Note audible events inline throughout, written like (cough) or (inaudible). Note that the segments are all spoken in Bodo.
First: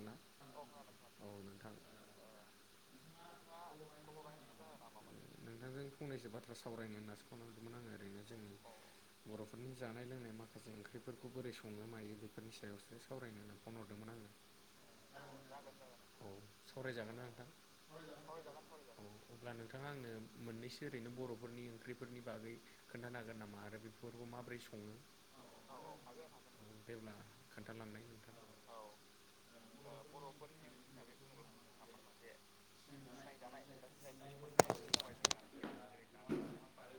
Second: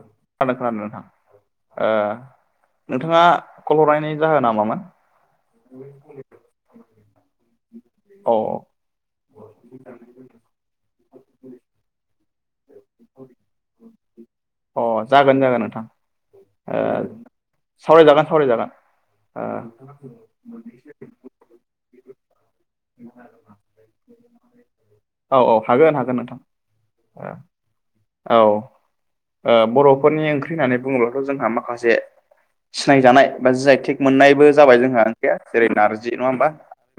ना खोनादों नोंथां ओ नोंथाङा कल हरायनायनि जाहोन ना मामोन? नोंथांजों फंनैसो बाथ्रा सावरायनो होननासो फन हरदोंमोन आरो ओरैनो औ जोंनि बर'फोरनि जानाय लोंनाय माखासे ओंख्रिफोरखौ बोरै संनो मायो बेफोरनि सायावसो सावरायनो होनना फन हरदोंमोन आङो। अ जागोन जागोन नोंथां ओ सावरायजागोना नोंथां? सावरायजागोन सावरायजागोन। औ ओ अब्ला नोंथाङा आंनो मोननैसो ओरैनो बर'फोरनि ओंख्रिफोरनि बागै खोन्थानो हागोन नामा आरो बेफोरखौ माबोरै सङो? औ औ हागोन हागोन नोंथां। दे अब्ला ओ खोन्था लांनाय औ ओ बर'फोरनि ओंख्रि होननानै बुङोब्लाथ' जोंहा माखासे सिनायजानाय बा जि आइ टेक मोननायबो जाबाय जोंहा ओंख्रिया जेरै नारजि नङा होमबा?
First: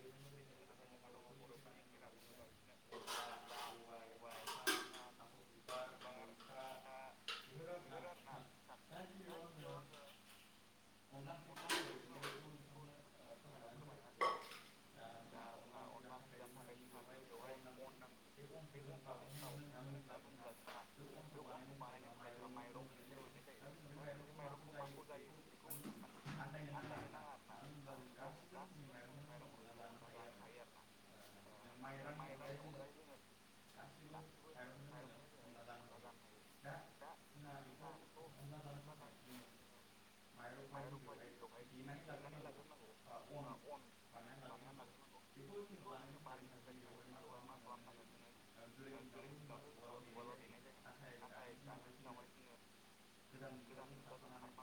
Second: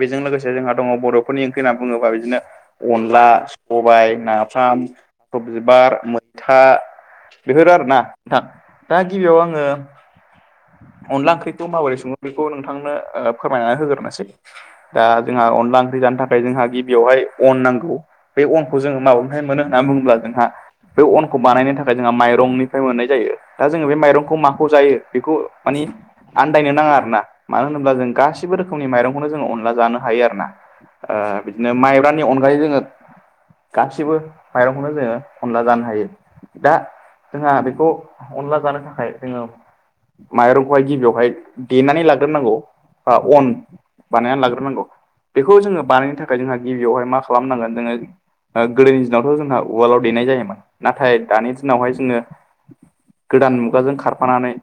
बेजों लोगोसे जोंहा दङ बर'फोरनि ओंख्रि होनना बुङोबा बिदिनो अनला सबाय नाफाम (unintelligible) बार मोगथा बेफोर आरोना नोंथां दा गिबियाव आङो अनला ओंख्रिखौ माबोरै सङो बेखौ नोंथांनो फोरमायनानै होग्रोनोसै। दा जोंहा अनला ओंख्रि जानो थाखाय जोंहा गिबियाव हायो अन नांगौ। बे अनखौ जोङो माबेनिफ्राय मोनो होनना बुङोब्ला जोंहा बे अनखौ बानायनो थाखाय जोंहा माइरंनिफ्राय मोननाय जायो दा जोङो बे माइरंखौ माखौ जायो बेखौ मानि आन्दायनो नाङा आरो ना मानो होनोब्ला जों गासिबो रोखोमनि माइरंखौनो जोंङो अनला जानो हायो आरो ना। आं बिदिनो माइब्रानि अनगायै जोङो गासिबो माइरंखौनो जोङो अनला जानो हायो। दा जोंहा बेखौ अनला जानो थाखाय जोङो माइरंखौहाय गिबियावहाय देनानै लाग्रोनांगौ बा अन बानायनानै लाग्रोनांगौ बेखौ जोङो बानायनो थाखाय जोंहा गिबियावहाय मा खालामनांगोन जोङो गोदोनि दिनावथ' जोंहा उवालआव दैेनाय जायोमोन नाथाय दानि दिनावहाय जोङो गोदान मुगाजों खारफानानै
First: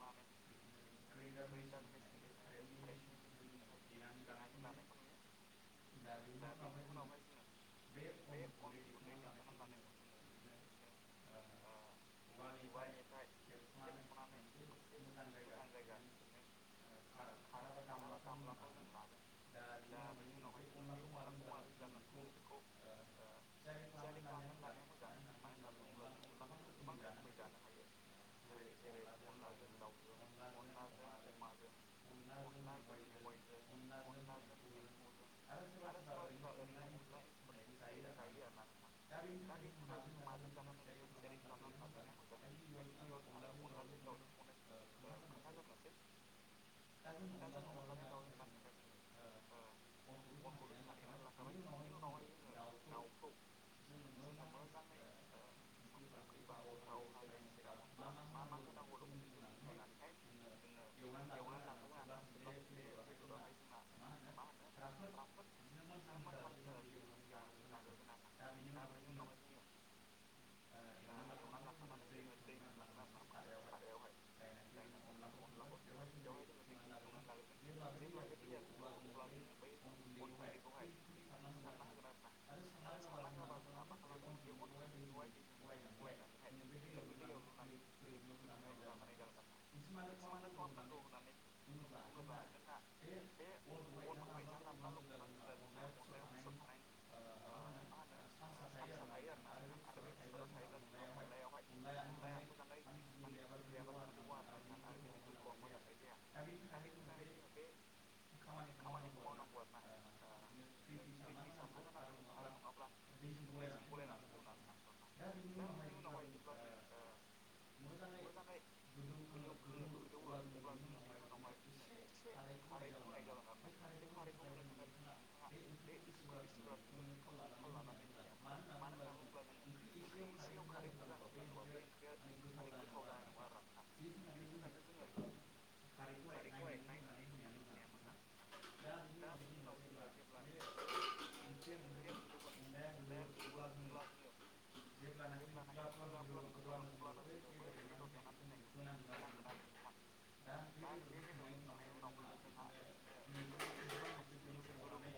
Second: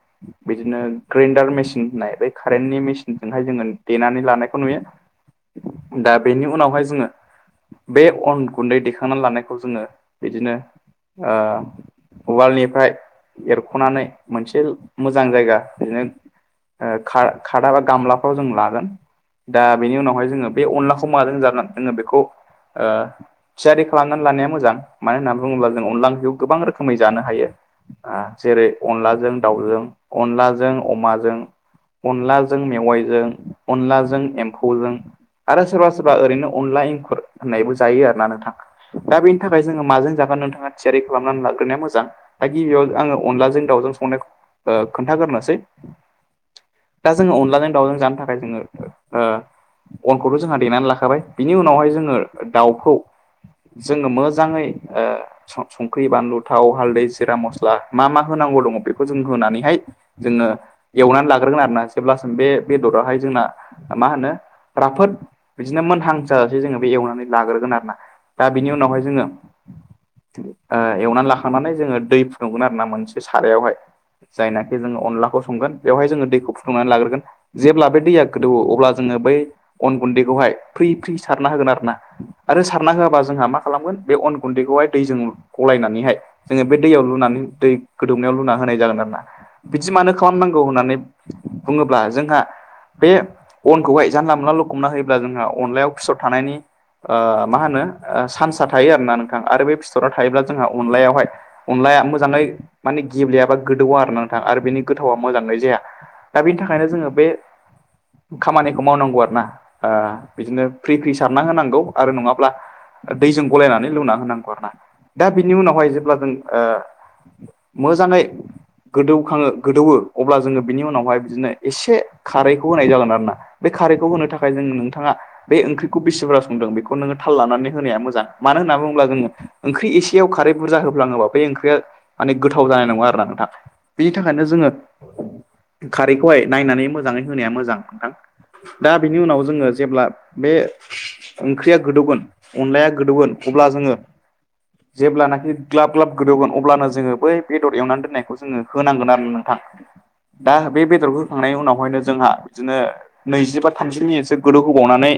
बिदिनो ग्रेन्डार मेसिन होननाय बै कारेन्टनि मेसिन जोंहाय जोङो देनानै लानायखौ नुयो। दा बेनि उनावहाय जोङो बे अन गुन्दै दैखांनानै लानायखौ जोङो बिदिनो ओ उवालनिफ्राय एरख'नानै मोनसे मोजां जायगा बिदिनो ओ खा खादा बा गामलाफ्राव जों लागोन। दा बेनि उनावहाय जोङो बे अनलाखौ माजों जान' होनना बेखौ ओ थियारि खालामनानै लानाया मोजां मानो होननानै बुङोब्ला जों अनला ओंख्रिखौ गोबां रोखोमै जानो हायो। आ जेरै अनलाजों दाउजों अनलाजों अमाजों अनलाजों मेवाइजों अनलाजों एम्फौजों आरो सोरबा सोरबा ओरैनो अनला एंखुर होननायबो जायो आरो ना नोंथां? दा बेनि थाखाय जोङो माजों जागोन नोंथाङा थियारि खालामनानै लाग्रोनाया मोजां। दा गिबियाव आङो अनलाजों दाउजों संनायखौ ओ खोन्थाग्रोनोसै। दा जोङो अनलाजों दाउजों जानो थाखाय जोङो ओ अनखौथ' जोंहा देनानै लाखाबाय बिनि उनावहाय जोङो दाउखौ जोङो मोजाङै ओ सं संख्रि बानलु थाव हाल्दै जिरा मस्ला मा मा होनांगौ दङ बेखौ जों होनानै फाय जोङो एवनानै लाग्रोगोन आरोना। जेब्लासिम बे बेदराहाय जोंना मा होनो राफोद बिदिनो मोनहांजाजासे जोङो बे एवनानै लाग्रोगोन आरोना दा बिनि उनावहाय जोङो ओ एवनानै लाखांनानै जोङो दै फुदुंगोन आरो ना मोनसे सारायावहाय। जायनाखि जोङो अनलाखौ संगोन बेवहाय जोङो दैखौ फुदुंनानै लाग्रोगोन। जेब्ला बे दैया गोदौवो अब्ला जोङो बै अन गुन्दैखौहाय फ्रि फ्रि सारना होगोन आरो ना। आरो सारना होआबा जोंहा मा खालामगोन बे अन गुन्दैखौहाय दैजों ग- गलायनानैहाय जोङो बे दैयाव लुनानै दै गोदौनायाव लुना होनाय जागोन आरो ना बिदि मानो खालामनांगौ होननानै बुङोब्ला जोंहा बे अनखौहाय जानला मोनला लखबना होयोब्ला जोंहा अनलायाव फिसर थानायनि ओ मा होनो ओ सानसा थायो आरोना नोंथां आरो बे फिथरा थायोब्ला जोंहा अनलायावहाय अनलाया मोजाङै माने गेब्लेयाबा गोद दौआ आरो नोंथां आरो बेनि गोथावा मोजांङै जाया दा बेनि थाखायनो जोङो बे खामानिखौ मावनांगौ आरो ना ओ बिदिनो फ्रि फ्रि सारना होनांगौ आरो नङाब्ला दैजों गलायना लुना होनांगौ आरो ना दा बिनि उनावहाय जेब्ला जों ओ मोजाङै गोदौखाङो गोदौवो अब्ला जोङो बिनि उनावहाय बिदिनो एसे खारैखौ होनाय जागोन आरो ना बे खारैखौ होनो थाखाय जोंनो नोंथाङा बे ओंख्रिखौ बिसिबुरजा संदों बेखौ नोङो थाल लानानै होनाया मोजां मानो होनना बुङोब्ला जोङो ओंख्रि एसेयाव खारै बुरजा होफ्लाङोब्ला बे ओंख्रिया माने गोथाव जानाय नङा आरो ना नोंथां। बिनि थाखायनो जोङो खारैखौहाय नायनानै मोजाङै होनाया मोजां नोंथां दा बिनि उनाव जोङो जेब्ला बे ओंख्रिया गोदौगोन अनलाया गोदौगोन अब्ला जोङो जेब्लाना ग्लाब ग्लाब गोदौगोन अब्लाना जोङो बै बेदर एवनानै दोननायखौ जोङो होनांगोन आरो नोंथां। दा बे बेदरखौ होखांनायनि उनावहायनो जोंहा बिदिनो नैजिबा थामजि मिनिटसो गोदौ होबावनानै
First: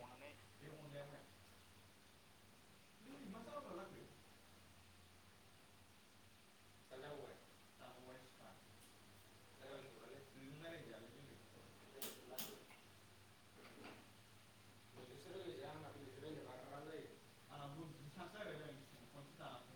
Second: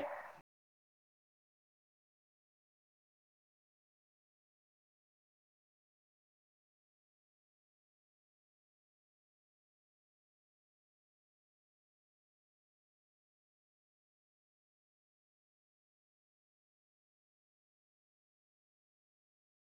आंना बुंफिनखासै आरो